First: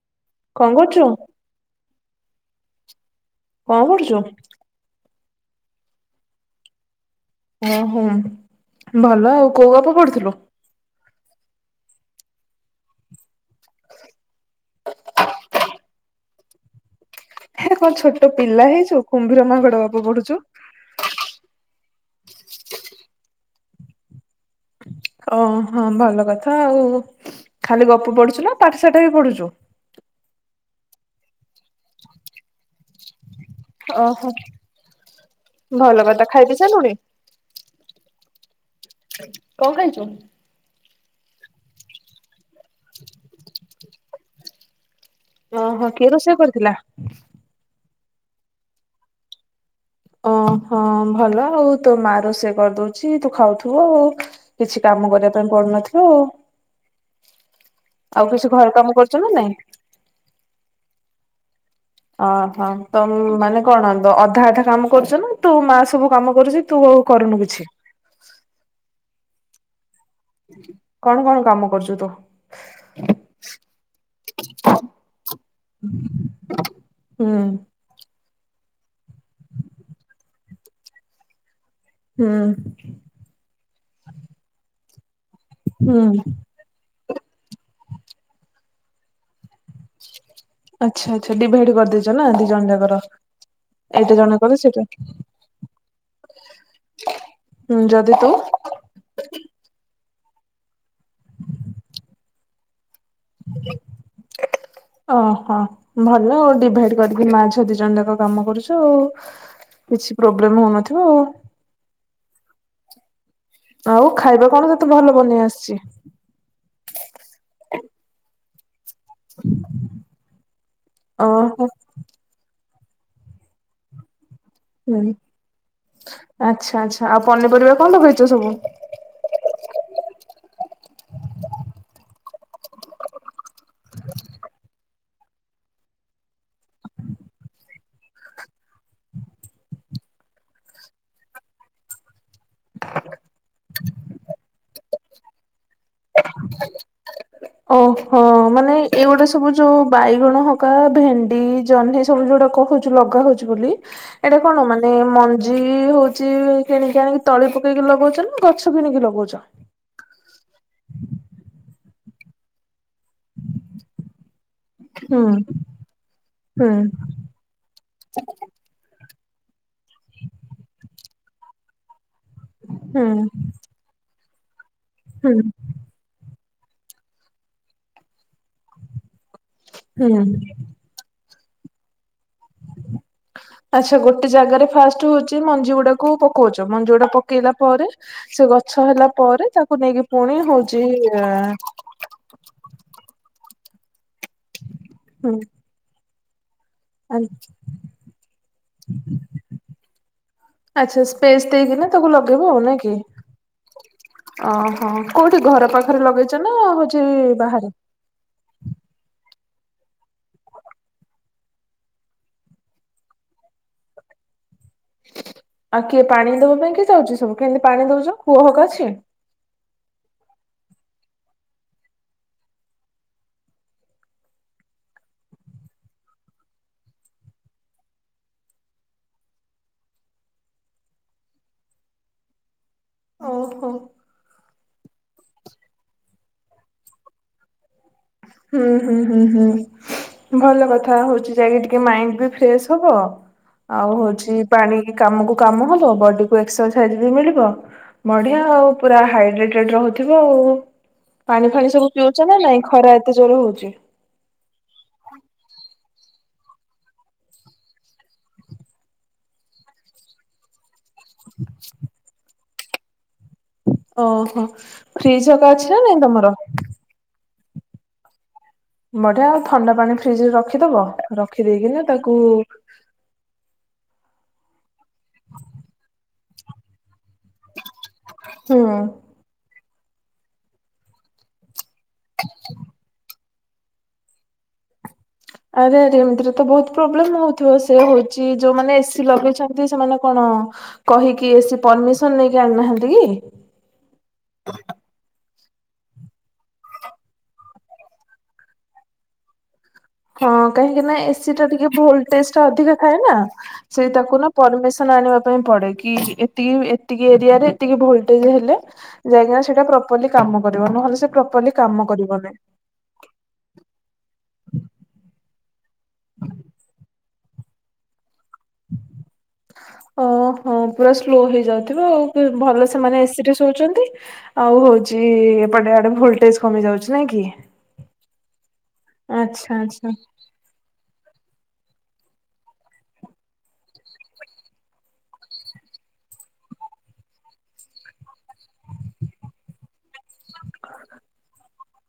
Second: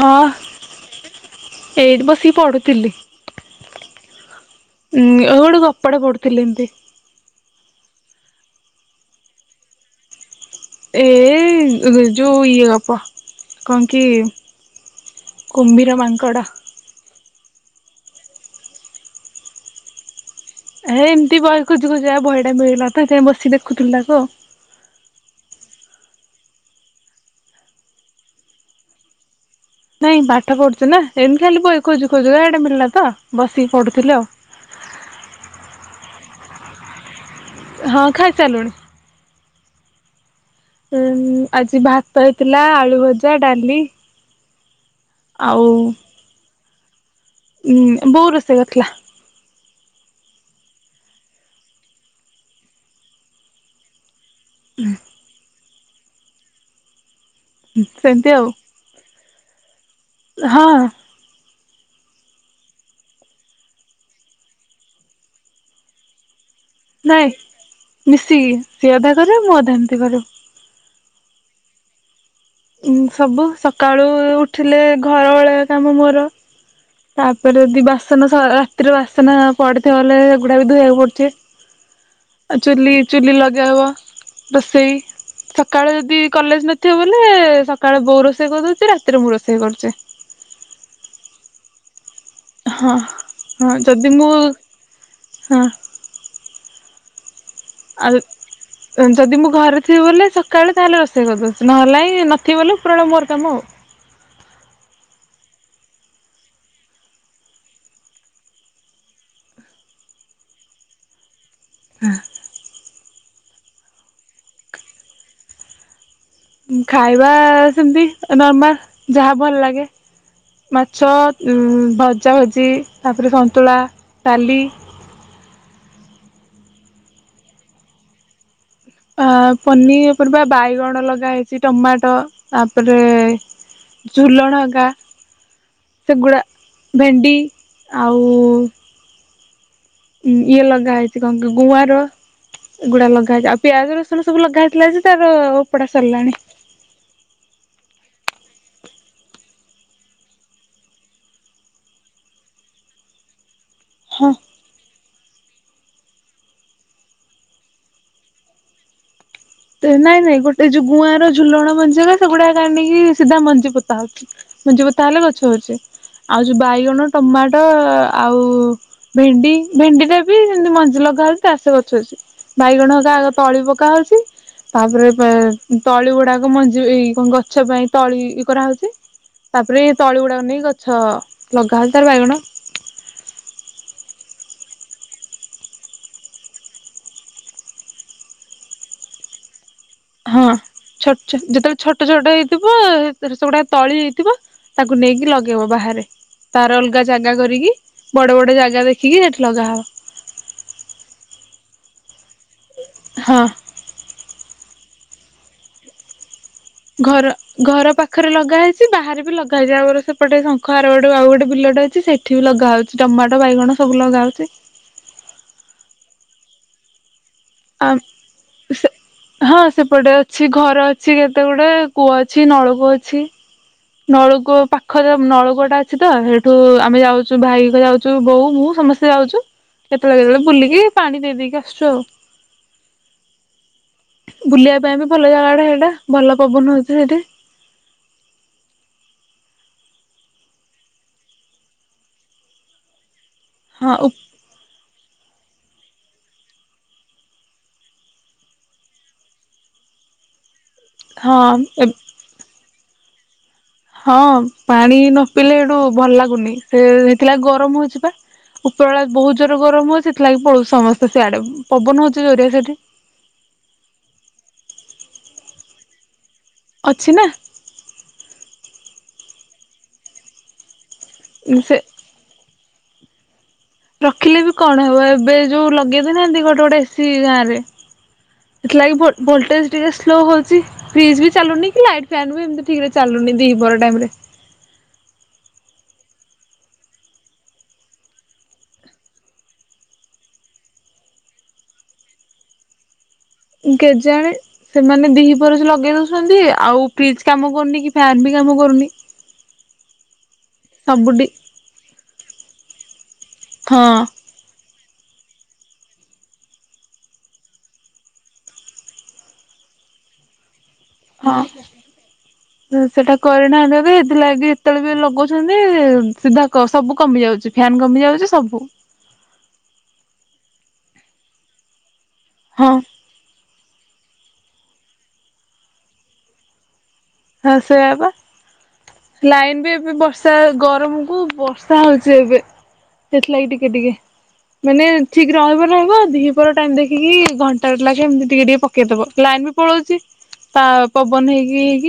ହଁ କଣ କରୁଛୁ? ଏଇଠି ବସି ପଢୁ ତିିଲି କଣ କରୁଛୁ। ଉଁ ଗୋଟେ ଗପଟେ ପଡୁଥିଲି ଏମିତି। ଓହୋ ଭଲ ଆଉ କୋଉ ଗପ ପଢୁଥିଲୁ। ଏ ଯୋଉ ଇଏ ଗପ କଣ କି, କୁମ୍ଭୀର ମାଙ୍କଡ଼। ହେ କଣ ଛୋଟ ପିଲା ହେଇଛୁ କୁମ୍ଭୀର ମାଙ୍କଡ ଗପ ପଢୁଛୁ। ହେ ଏମତି ବ [inaudible] ଯାହେଉ ବହିଟା ମିଳିଲା ସେଥିପାଇଁ ତ ବସି [inaudible] ଓ ହଁ ଭଲ କଥା ଆଉ ଖାଲି ଗପ ପଢୁଛୁ ନା ପାଠଶାଠ ବି ପଢୁଛୁ। ନାଇଁ ପାଠ ପଢୁଛିନା ଏମିତି ଖାଲି ବହି ଖୋଜୁ ଖୋଜୁ ଏଟାମିଳିଲା ତ। ବସିକି ପଢ଼ୁଥିଲି ଓହୋ ଆଉ। ଭଲ କଥା ଖାଇ ପିଇ ସାରିଲୁଣି? ହଁ ଖାଇ ସାରିଲୁଣି। କଣ ଖାଇଛୁ? ଉଁ ଆଜି ଭାତ ହେଇ ଥିଲା ଆଳୁ ଭଜା, ଡାଲି ଆଉ ଓହୋ କିଏ ରୋଷେଇ କରିଥିଲା? ଉଁ ବୋଉ ରୋଷେଇ କରିଥିଲା। ଓ ହଁ ଭଲ ଆଉ ତୋ ମା ରୋଷେଇ କରିଦଉଛି ତୁ ଖାଉଥିବୁ ଆଉ। କିଛି କାମ କରିବା ପାଇଁ ପଡୁନଥିବ। [unintelligible] ସେମିତି ଆଉ କିଛି ଘର କାମ କରୁଛ ନା ନାଇଁ? ହଁ। ଓହୋ ତ ମାନେ କଣ ତ ଅଧା ଅଧା କାମ କରୁଛୁ ନା ତୁ, ମା ସବୁ କାମ କରୁଚି ନାଇଁ ମିଶିକି ସିଏ ଅଧା ରେ ମୁଁ ଅଧାରେ। କେବେଠୁ କଣ କଣ କାମ କରୁଛୁ ତୁ? ଉ ସବୁ ସକାଳୁ ଉଠିଲେ ଘର ଓଳେଇଆ କାମ ମୋର ହୁଁ ତାପରେ ଯଦି ବାସ ବାସନ ରାତିରେ ବାସନ ପଡିଥିବ ବଲେ ଏଗୁଡା ବି ଧୋଇବାକୁ ପଡୁଛି । ହୁଁ ଆ ଚୁଲି ଚୁଲି ଲଗେଇ ବ ରୋଷେଇ ସକାଳେ ହୁଁ ଯଦି କଲେଜ ନଥିବ ନଥିଲେ ସକାଳେ ବୋଉ ରୋଷେଇ କରିଦଉଛି ରାତିରେ ମୁଁ ରୋଷେଇ କରୁଛି। ଆଚ୍ଛା ଆଚ୍ଛା ଡିଭାଇଡି କରିଦେ ଇଚ ନା ଦି ଜଣ ହଁ ଜାକର ହଁ ଯଦି ଏଟା ମୁଁ ଜଣକର ସେଇଟା ହଁ ହୁଁ ଯଦି ତୁ ଆଉ ଯଦି ମୁଁ ଘରେ ଥିବି ବୋଲେ କାଳେ ତାହେଲେ ରୋଷେଇ କରିଦଉଛି। ନହେଲେ ନାଇଁ ନଥିବ ବୋଲି ଓହୋ। ଭଲ ଆଉ ଡିଭାଇଡ କରିକି ମା ଛୁଆ ଦି ଜଣ ଯାକ କାମ କରୁଚ ଆଉ। କିଛି ପ୍ରୋବ୍ଲେମ୍ ହଉନଥିବ ଆଉ। ହ। ଆଉ ଖାଇବା କଣ ସେତେ ଭଲ ବନେଇ ଆସିଛି । ନର୍ମାଲ୍ ଯାହା ଭଲ ଲାଗେ। ମାଛ ଓହୋ ଭଜା ଭଜି। ତାପରେ ସନ୍ତୁଳା। ତାଲି। ହୁଁ ଆଚ୍ଛା ଆଚ୍ଛା ଆଉ ପନିପରିବା କଣ ଲଗେଇଛ ସବୁ। ପନିରପରିବା ବାଇଗଣ ଲଗା ହେଇଛି। ଟମାଟୋ ତାପରେ ଝୁଲଣଗକା ସେଗୁରା ଭେଣ୍ଡି ଆଉ ଉ ଇଏ ଲଗା ହେଇଛି କଣ କି ଙ୍ଗୁଆଁର। ଗୁଡା ଲଗା ହେଇଛି। ଆଉ ପିଆଜ ରସୁଣ ସବୁ ଲଗା ହେଇଥିଲା ଯେ ସାର୍। ପଢା ସରଲାଣି। ଓହୋ ମାନେ ଏଇ ଗୋଟେ ସବୁ ଯୋଉ ବାଇଗଣ ହକା ଭେଣ୍ଡି ଜହ୍ନି ସବୁ ଯୋଉଟା କଉଛୁ ଲଗା ହଉଛି ବୋଲି ହଁ ଏଇଟା କଣ ମାନେ ମଞ୍ଜ ଯ ହଉଛି କିଣିକି ଆଣିକି ତଳି ପକେଇକି ଲଗଉଛ ନା ଗଛ କିଣିକି ଲଗଉଛ। ନାଇଁ ନାଇଁ ଗୋଟେ ସେ ଗୁଆଁର ଝୁଲଣ ମଞ୍ଜି ସେଗୁଡା କାଣିକି ସିଧା ମଞ୍ଜି ପୋତା ହେଉଛି। ମଞ୍ଜି ପୋତା ହୁଁ। ହେଲେ ଗଛ ହେଉଛି। ଆଉ ଯେଉଁ ହୁଁ ବାଇଗଣ ଟମାଟୋ ଆଉ ଭେଣ୍ଡି ଭେଣ୍ଡି ଟା ବି ସେମିତି ମଞ୍ଜି ଲଗା ହେଲେ ଆସେ ଗଛ ଅଛି। ବାଇଗଣ ହୁଁ ହେକା ଆଗ ତଳି ପକା ହେଉଛି। ତାପରେ ପେ ହୁଁ ତଳି ଗୁଡାକ ମଞ୍ଜି ଏଇ କଣ ଗଛ ପାଇଁ ତଳି କରାହଉଛି। ତାପରେ ହୁଁ। ତଳି ଗୁଡାକ ନେଇ ଗଛ ଲଗା ହଉଛି ତାର ବାଇଗଣ। ଆଚ୍ଛା ଗୋଟ୍ ଗୋଟେ ଜାଗାରେ ଫାଷ୍ଟ ହଉଛି ମଞ୍ଜି ଗୁଡାକୁ ପକଉଛ। ମଞ୍ଜି ଗୁଡା ପକେଇଲା ପରେ ସେ ଗଛ ହେଲା ପରେ ତାକୁ ନେଇକି ପୁଣି ହଁ ହଉଛି ଛୋଟ ଯେତେବେଳେ ଛୋଟ ଛୋଟ ହେଇଥିବ ସେଗୁଡା ତଳି ଥିବ ତାକୁ ନେଇକି ଲଗେଇବ ବାହାରେ ତାର ଅଲଗା ଜାଗା କରିକି ବଡ ବଡ ଜାଗା ଦେଖିକି ସେଠି ଲଗାହବ ଆଛା ସ୍ପେସ ଦେଇକିନା ତାକୁ ଲଗେଇବ ଆଉ ନାଇ କି ହଁ ଓହୋ କୋଉଠି ଘର ପାଖରେ ଲଗେଇ ଘର ଘର ପାଖରେ ଲଗା ହେଇଛି ବାହାରେ ବି ଲଗ ଖାଇାର ସେପଟେ ଶଙ୍ଖ ଆର ଗୋଟେ ଆଉ ଗୋଟେ ବିଲଟ ଅଛି ସେଠି ବି ଲଗା ହଉଛି ଟମାଟୋ ବାଇଗଣ ସବୁ ଲଗା ହଉଛି। ଆଉ କିଏ ପାଣି ଦବା ପାଇଁ କି ଯାଉଛି ସବୁ କେମିତି ପାଣି ଆ ଦଉଛ ଖୁହହୋକ ଅଛି। ସେ ହଁ ସେପଟେ ଅଛି ଘର ଅଛି କେତେ ଗୁଟେ କୂଅ ଅଛି ନଳକୂଅ ଅଛି। ନଳକୂଅ ପାଖରେ ନଳକୂଅ ଟା ଅଛି ତ ସେଇଠୁ ଆମେ ଯାଉଛୁ ଭାଇ ଯାଉଛୁ ବୋଉ ମୁହୁ ସମସ୍ତେ ଯାଉଛୁ କେତେବେଳେ କେତେବେଳେ ବୁଲିକି ପାଣି ଦେଇ ଦେଇକି ଆସୁଛୁ ଆଉ। ଓହୋ । ବୁଲିବା ପାଇଁ ବି ଭଲ ଜାଗାଟା ସେଇଟା ଭଲ ପବନ ହଉଛି ସେଇଠି । ହୁଁ ହୁଁ ହୁଁ ହୁଁ ଭଲ କଥା ହଉଛି ଯାଇକ ଟିକେ ମାଇଣ୍ଡ ବି ଫ୍ରେଶ ହବ ହଁ ଆଉ ଉ ହଉଛି ପାଣି କାମକୁ କାମ ହେବ, ବଡିକୁ ଏକ୍ସରସାଇଜ୍ ବି ମିଳିବ। ବଢ଼ିଆ ଆଉ, ପୁରା ହାଇଡ୍ରେଟେଡ୍ ରହୁଥିବ। ପାଣି ହଁ ଫାଣି ସବୁ ଏବ୍ ପିଉଛ ନା ନାଇଁ । ଖରା ଜରୁର ହଁ ପାଣି ନ ପିଇଲେ ଏଠୁ ଭଲ ଲାଗୁନି ସେ ହେଇଥିଲାଗି ଗରମ ହଉଛି ବା ଉପର ବଳେ ବହୁତ ଜୋର ଗରମ ହଉଛି ସେଥିଲାଗି ପଳଉ ସମସ୍ତେ ତ ସେଆଡେ ପବନ ହଉଛି ଜରିଆ ସେ [inaudible] ଓହୋ ଫ୍ରିଜ୍ ହଗା ଅଛି ନା ନାଇଁ ତମର । ଅଛି ନା । ବଢିଆ ଆଉ ଥଣ୍ଡା ପାଣି ଫ୍ରିଜ ରେ ରଖିଦବ ସେ ରଖିଦେଇକିନା ତାକୁ [inaudible] ରଖିଲେ ବି କଣ ହବ ଏବେ ଯୋଉ ଲଗେଇଦନାହାନ୍ତି ଗୋଟେ ଗୋଟେ ସି ଗାଁ ରେ ହୁଁ ଏଥିଲାଗି ଭୋଲ ଭୋଲଟେଜ ଟେ ସ୍ଲୋ ହେଉଛି ଫ୍ରିଜ୍ ବି ଚାଲୁନି । ଲାଇଟ ଫେନ୍ ବି ଏମିତି ଠିକରେ ଚାଲୁନି । [inaudible] ବରା ଟାଇମରେ ଆରେ ଏମିତିରେ ତ ବହୁତ ପ୍ରୋବ୍ଲେମ ହଉଥିବ ସେ ହଉଛି ଯୋଉମାନେ ଏସି ଲଗେଇଛନ୍ତି ସେମାନେ କଣ କହିକି ଏସି ପରମିସନ ନେଇକି ଆଣିନାହାନ୍ତି କି? କେଜାଣେ ସେମାନେ ଦି ର ସେ ଲଗେଇ ଦଉଛନ୍ତି ଆଉ ଫ୍ରିଜ କାମ କରୁନି କି ଫ୍ୟନ୍ ବି କାମ କରୁନି । ହଁ କାହିଁକି ନା ଏସି ଟା ଟିକେ ଭୋଲଟେଜ ଟା ଅଧିକା ହେ ନା ସେଇ ହଁ ତାକୁ ନା ପରମିସନ ଆଣିବା ପାଇଁ ପଡେ କି ଏତିକି ଏତିକି ଏରିଆରେ ଏତିକି ଭୋଲଟେଜ ହେଲେ ଯାଇକି ନା ସେଟା ପ୍ରପରଲି କାମ କ ହଁ ସେଟା କରିନା ଦେବେ ଏଥିଲାଗି କେତେବେଳ ବି ଲଗୁଉଛନ୍ତି। ସିଧା କ ସବୁ କମି ଯାଉଛି ଫ୍ୟାନ୍ କମି ଯାଉଛି ସବୁ ଓ ହଁ ପୁରା ସ୍ଲୋ ହେଇଯାଉଥିବ ଆଉ। ଭଲ ହଁ ସେମାନେ ଏସି ରେ ଶୋଉଛନ୍ତି। ଆଉ ହଉଛି ଏପଟେ ଆଡେ ଭୋଲଟେଜ କମି ଯାଉଛି। ନାଇଁ କି ହଁ ସେୟବା ଆଚ୍ଛା ଲାଇନ ବି ଆଚ୍ଛା। ଏବେ ବର୍ଷା ଗରମକୁୁ ବର୍ଷା ହଉଛି ଏବେ ସେଥିଲାଗି ଟିକେ ଟିକେ ମାନେ ଠିକ ରହିବ ରହିବ ଦିପର ଟାଇମ ଦେଖିକି ଘଣ୍ଟା ଲାଗେ ଏମତି ଟିକେ ଟିକେ ପକେଇଦବ ଲାଇନ ବି ପଳଉଛି ତା ପବନ ହେଇକି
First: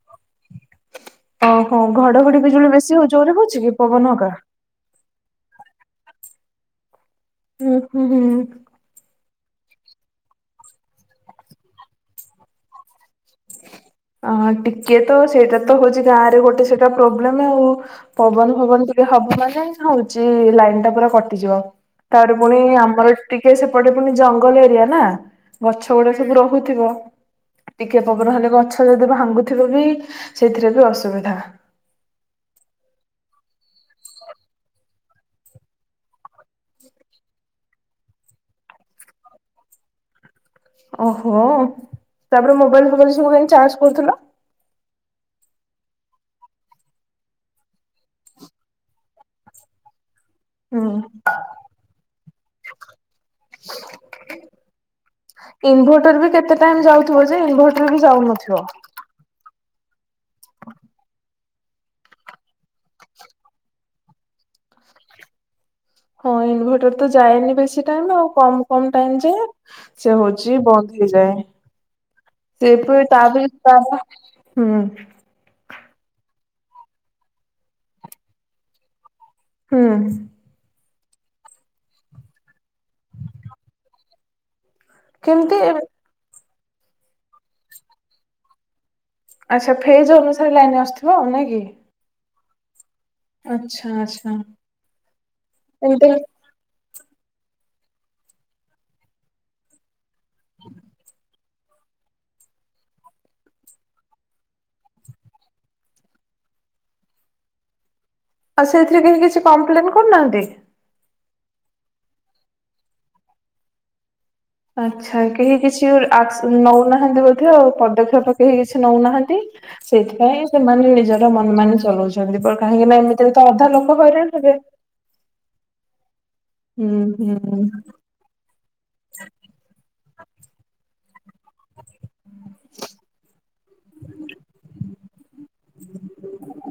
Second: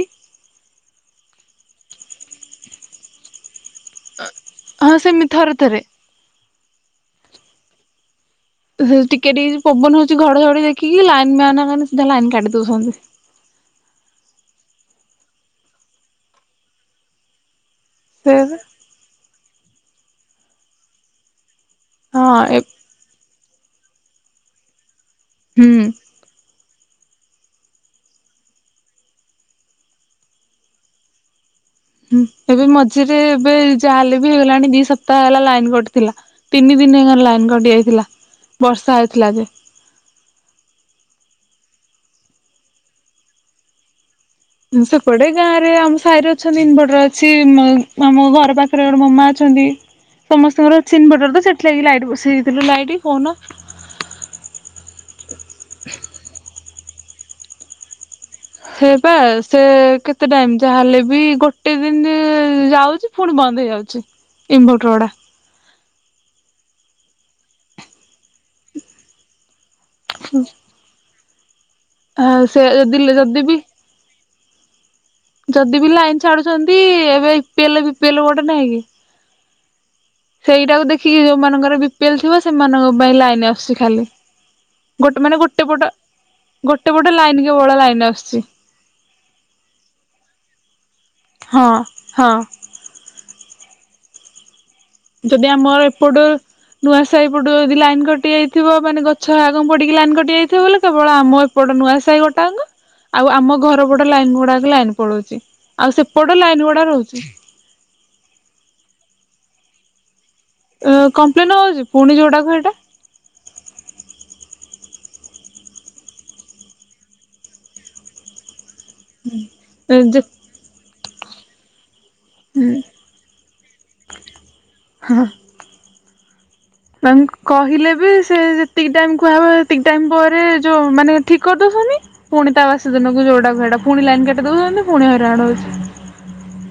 ଓ ହୋ ଘଡଘଡି ବିଜୁଳି ବେଶୀ ଯୋରେ ହଉଛି କି। ପବନ ହକା? ହଁ ସେମିତି ଥରେ ଥରେ। ହୁଁ ହୁଁ ହୁଁ। ଟିକେ ପବନ ହଉଛି ଘଡଝଡି ଦେଖିକି ଲାଇନ ମ୍ୟାନ ଲାଇନ କାଟି ଦଉଛନ୍ତି। ଅ ଟିକେ ତ ସେଇଟା ତ ହଉଛି ଗାଁ ରେ ଗୋଟେ ସେଇଟା ପ୍ରୋବ୍ଲେମ ଆଉ। ସେ ପବନ ଫବନ ଟିକେ ହବ ମାନେ ହଉଛି ଲାଇନ ଟା ପୁରା କଟିଯିବ। ହଁ ତାର ପୁଣି ଆମର ଟିକେ ସେ ସେପଟେ ପୁଣି ଜଙ୍ଗଲ ଏରିଆ ନା। ହୁଁ ଗଛ ଗୁଡା ସବୁ ରହୁଥିବ। କି ପବନ ହେଲେ ଗଛ ଯଦି ଭାଙ୍ଗୁଥିବ ବି ସେଥିରେ ବି ଅସୁବିଧା। ହୁଁ ଏବେ ମଝିରେ ଏବେ ଯାହା ହେେଲେ ବି ହେଇଗଲାଣି ଦି ସପ୍ତାହ ହେଲା ଲାଇନ କଟିଥିଲା ତିନି ଦିନ ହେ ଲାଇନ୍ କଟି ଯାଇଥିଲା ବର୍ଷା ହେଇଥିଲା ଯେ ଓହୋ ତାପରେ ମୋବାଇଲ ଫୋବାଇଲ ସବୁ କେମିତି ଚାର୍ଜ କରୁଥିଲ? ସେପଟେ ଗାଁ ରେ ଆମ ସାହିର ଅଛନ୍ତି ଇନ ବଟର ଅଛି ଆମ ଘର ପାଖରେ ଗୋଟେ ମାମା ଅଛନ୍ତି। ସମସ୍ତଙ୍କର ହୁଁ, ଚନ୍ ବଟର ତ ସେଠ ଲାଗି ଲାଇଟ୍ ବେଇଥିଲୁ ଲାଇଟ୍ ଫୋନ ଇନ୍ଭର୍ଟର ବି ଯାଉ ହେ ବା ସେ କେତେ ଟାଇମ ଯାହାହେଲେ ବି ଗୋଟେ ଗୋଟେ ଦିନ ଯାଉଛି ପୁଣି ବନ୍ଦ ହେଇଯାଉଛି ଇନଭଟରଗୁଡା। ହଁ ଇନଭଟର ତ ଯାଏନି ବେଶୀ ଟାଇମ ଆଉ। କମ କମ ଟାଇମ ଯେ ସେ ହଉଛି ବନ୍ଦ ହେଇଯାଏ। ଆଉ ସେ ସେପ ଯଦି ଯଦି ତାପ ବି ରେ ହୁଁ ଯଦି ବି ଲାଇନ ଛାଡୁଛନ୍ତି ଏବେଲଲ ଗୋଟେ ନାହିଁ କି? ହୁଁ ସେଇଟାକୁ ଦେଖି କି ଯୋଉମାନାନଙ୍କର ବି ପିଏଲ ଥିବ ସେମାନଙ୍କ ପାଇଁ ଲାଇନ ଆସୁଛି ଖାଲି। ଗୋଟେ ମାନେ କେମିତି ଗୋଟେ ପଟ ଗୋଟେ ଗୋଟେ ଲାଇନ କି ବଡ ଲାଇନରେ ଆସୁଛି। ଆଚ୍ଛା ଫେଜ ଅନୁସାରେ ଲାଇନ ଆସଥିବ ଆଉ ନା କି? ହଁ ହଁ। ଆଛା ଆଛା ଯଦି ଆମର ଏପଟୁ ନୂଆ ସାଇ ପଟ ଯଦି ଲାଇନ କଟି ଯାଇଥିବ ମାନେ ଗଛ ଆଗ ପଡିକି ଲାଇନ କ କଟି ଯାଇଥିବା ବୋଲି କେବଳ ଆମ ଏପ ସେପଟ ନୂଆ ସାହି ଗୋଟା ଙ୍କ ଆଉ ଆମ ଘର ପଟ ଲାଇନ୍ ଗୁଡ଼ାକ ଲାଇନ୍ ପଳଉଛି ଆଉ ସେପଟ ଲାଇନ୍ ଗୁଡ଼ା ରହୁଛି। ଆଉ ସେଥିରେ କେହି କିଛି କମ୍ପ୍ଲେନ୍ କରୁନାହାନ୍ତି। କମ୍ପ୍ଲେନ୍ ହଉଛି ପୁଣି ଯୋଉଟା କୁ ହେଇଟା। ଆଚ୍ଛା କେହି କିଛି ଆକ୍ସ ନଉନାହାନ୍ତି ବୋଧେ ପଦକ୍ଷେପ କେହି କିଛି ନଉନାହାନ୍ତି ଯେ ସେଇଥିପାଇଁ ସେମାନେ ନିଜ ର ମନ ମାନି ଚଲଉଚନ୍ତି ଚନ୍ତି କାହିଁକି ନା ଏମିତି ରେ ତ ଅଧା ଲୋକ୍ ହଇରାଣ ହେବେ। ହଁ ହୁଁ ତାଙ୍କ୍ ହୁଁ କହିଲେ ବି ସେ ଯେତିକ ଟାଇମ୍ କୁହା ହବ ସେତିକ ଟାଇମ୍ ପରେ ଯୋଉ ମାନେ ଠିକ୍ କରିଦେଉଛନ୍ତି। ଫୁଣି ତା ବାସୀ ଦିନକୁ ଯୋଉଟା କୁ ହେଇଟା। ଫୁଣି ଲାଇନ୍ କାଟି ଦଉଛନ୍ତି ପୁଣି ହଇରାଣ ହଉଛୁ।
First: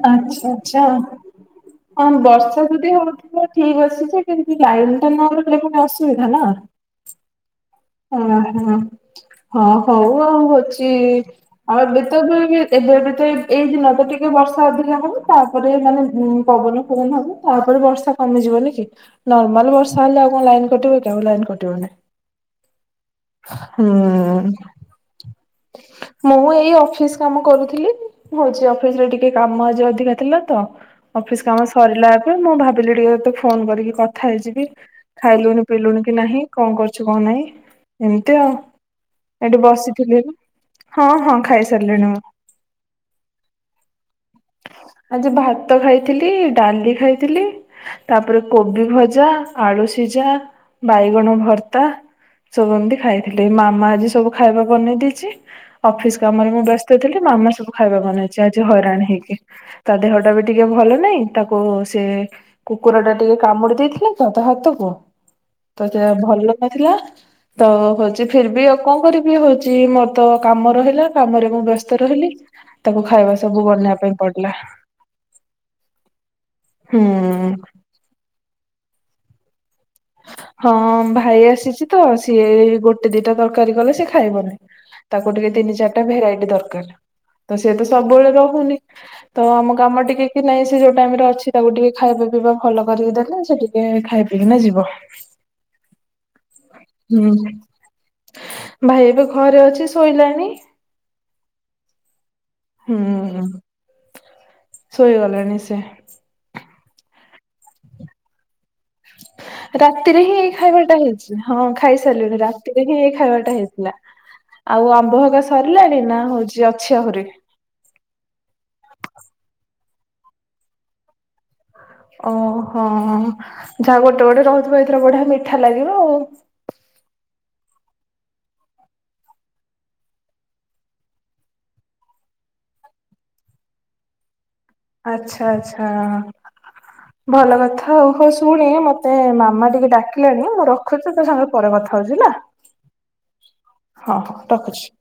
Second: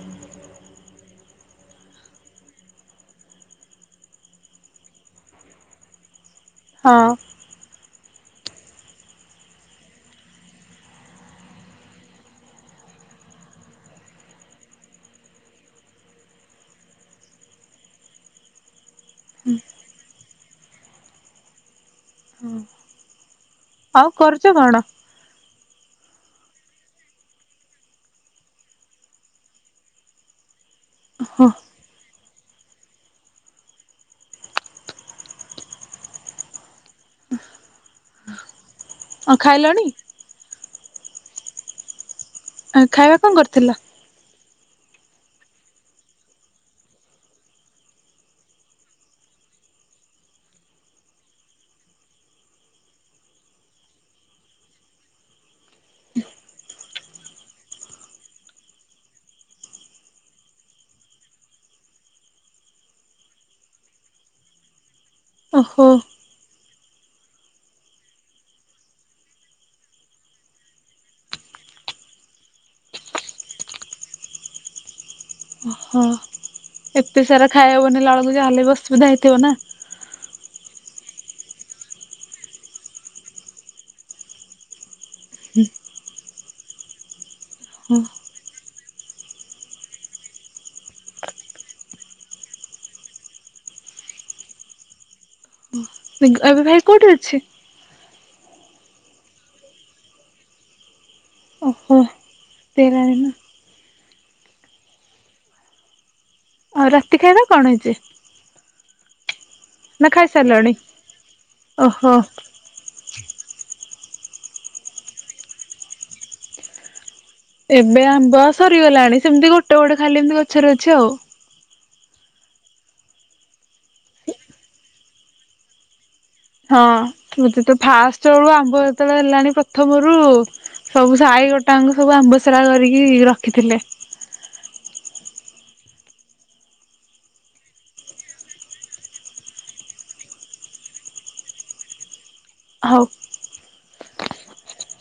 ଆଛା ଆଛା ହଁ ବର୍ଷା ଯଦି ହଉଥିବ ଠିକ୍ ଅଛି ଯେ କିନ୍ତୁ ଲାଇନ୍ ଟା ନ ରହିଲେ ଫୁଣି ଅସୁବିଧା ନା। ହଁ ଓହୋ ହଁ ହଉ ଆଉ ହଉଛି ଆଉ ଏବେ ତ ଏବେ ଏବେ ତ ଏଇ ଦିନ ତ ଟିକେ ବର୍ଷା ଅଧିକା ହବ ତାପରେ ମାନେ ଉ ପବନ ପବନ ହବ ତାପରେ ବର୍ଷା କମିଯିବନି କି ନର୍ମାଲ ବର୍ଷା ହେଲେ ଆଉ ତମ ଲାଇନ୍ କଟିବ କି ଆଉ ଲାଇନ୍ କଟିବନି। ହୁଁ ଆଉ ହୁଁ। କରୁଚ କଣ? ମୁଁ ଏଇ ଅଫିସ୍ କାମ କରୁଥିଲି। ହଉଛି ଅଫିସ୍ ରେ ଟିକେ କାମ ଆଜି ଅଧିକା ଥିଲା ତ ଅଫିସ୍ ହଁ କାମ ସରିଲା ମୁଁ ଭାବିଲି ଟିକେ ତତେ ଫୋନ କରିକି କଥା ହେଇଯିବି ଖାଇଲୁଣି ପିିଇଲୁଣି କି ନାହିଁ କଣ କରୁ କିଛି କଣ ନାହିଁ ଏମିତି ଆଉ ଆଉ ଏଠି ଖାଇଲଣି ବସିଥିଲି । ହଁ ହଁ ଖାଇ ସାରିଲିଣି ମୁଁ। ଆ ଖାଇବା କଣ କରିଥିଲ? ଆଜି ଭାତ ଖାଇଥିଲି ଡାଲି ଖାଇଥିଲି ତାପରେ କୋବି ଭଜା ଆଳୁ ସିଝା ବାଇଗଣ ଭର୍ତ୍ତା ସବୁ ଏମିତି ଖାଇଥିଲି ମାମା ଆଜି ସବୁ ଖାଇବା ବନେଇ ଦେଇଛି [inaudible] ଅଫିସ୍ କାମରେ ମୁଁ ବ୍ୟସ୍ତ ସେ ଥିଲେ ମାମା ସବୁ ଖାଇବା ବନେଇଛି ଆଜି ହଇରାଣ ହେଇକି ତା ଦେହ ଟା ବି ଟିକେ ଭଲ ନାଇଁ ତାକୁ ସେ କୁକୁର ଟା ଟିକେ କାମୁଡ଼ି ଦେଇଥିଲା ତ ତା ହାତକୁ। ଓହୋ ଭଲ ଥିଲା ତ ହଉଛି ଫିର୍ ବି ଆଉ କଣ କରିବି ହଉଛି ମ ତ କାମ ରହିଲା କାମରେ ମୁଁ ବ୍ୟସ୍ତ ରହିଲି ତାକୁ ଖାଇବା ସବୁ ବନେଇବା ପାଇଁ ପଡ଼ିଲା। [unintelligible] ହଁ ଏତେ ସାରା ଖାଇହବନି ଲାଳକୁ ଯାହାଲେ ବି ଅସୁବିଧା ହେଇ ନା ହଁ ଭାଇ ଆସିଛି ତ ସିଏ ଗୋଟେ ଦିଟା ତରକାରୀ କଲେ ସିଏ ଖାଇବନି। ତାକୁ ଟିକେ ତିନି ଚାରିଟା ଭେରାଇଟି ଦର୍ କାରଣ। ତ ସେ ତ ହଁ ସବୁବେଳେ ରହୁନି। ତ ଆମ କାମ ଟିକେ କି ନାଇଁ ସେ ଯୋଉ ଟାଇମ ରେ ଅଛି ତାକୁ ଟିକେ ଖାଇବା ପିଇବା ଭଲ କରିକି ଦେଲେ ସେ ଟିକେ ଖାଇ ପିଇକିନା ଯିବ। ଏବେ ଭାଇ କୋଉଠି ହୁଁ ଅଛି? ଭାଇ ଏବେ ଘରେ ଅଛି ଶୋଇଲାଣି। ଓ ହୋ। ହୁଁ। ଶୋଇଗଲାଣି ସେ। ଆଉ ରାତି ଖାଇବା କଣ ହେଇଛି? ନା ରାତିରେ ହିଁ ଏଇ ଖାଇସାରିଲଣି? ଖାଇବାଟା ହେଇଛି ହଁ ଓହୋ ଖାଇସାରିଲୁଣି ରାତିରେ ହିଁ ଏଇ ଖାଇବାଟା ହେଇଥିଲା। ଆଉ ଆମ୍ବ ହକା ସରିଲାଣି ନା ହଉଛି ଅଛି ଆହୁରି। ଏବେ ଆମ୍ବ ସରିଗଲାଣି ସେମିତି ଗୋଟେ ଗୋଟେ ଖାଲି ଏମିତି ଗଛରେ ଅଛି ଆଉ। ଓହୋ ଯାହା ଗୋଟେ ଗୋଟେ ରହୁଥିବ ଏଥର ବଢିଆ ମିଠା ଲାଗିବ ଆଉ। ହଁ ମୋତେ ତ ଫାଷ୍ଟ ବେଳୁ ଆମ୍ବ ଯେତେବେଳେ ହେଲାଣି ପ୍ରଥମରୁ ସବୁ ସାହି ଗୋଟାଙ୍କୁ ସବୁ ଆମ୍ବ ସେରା କରିକି ରଖିଥିଲେ। ଆଚ୍ଛା ଆଚ୍ଛା ଭଲ କଥା ହଉ ହୋ ଶୁଣେ ମତେ ମାମା ଟିକେ ଡାକିଲାଣି ମୁଁ ରଖୁଛି ତୋ ସାଙ୍ଗରେ ପରେ କଥା ହଉଛି ହେଲା। ହଉ। ହଁ ହୋ ରଖୁଛି।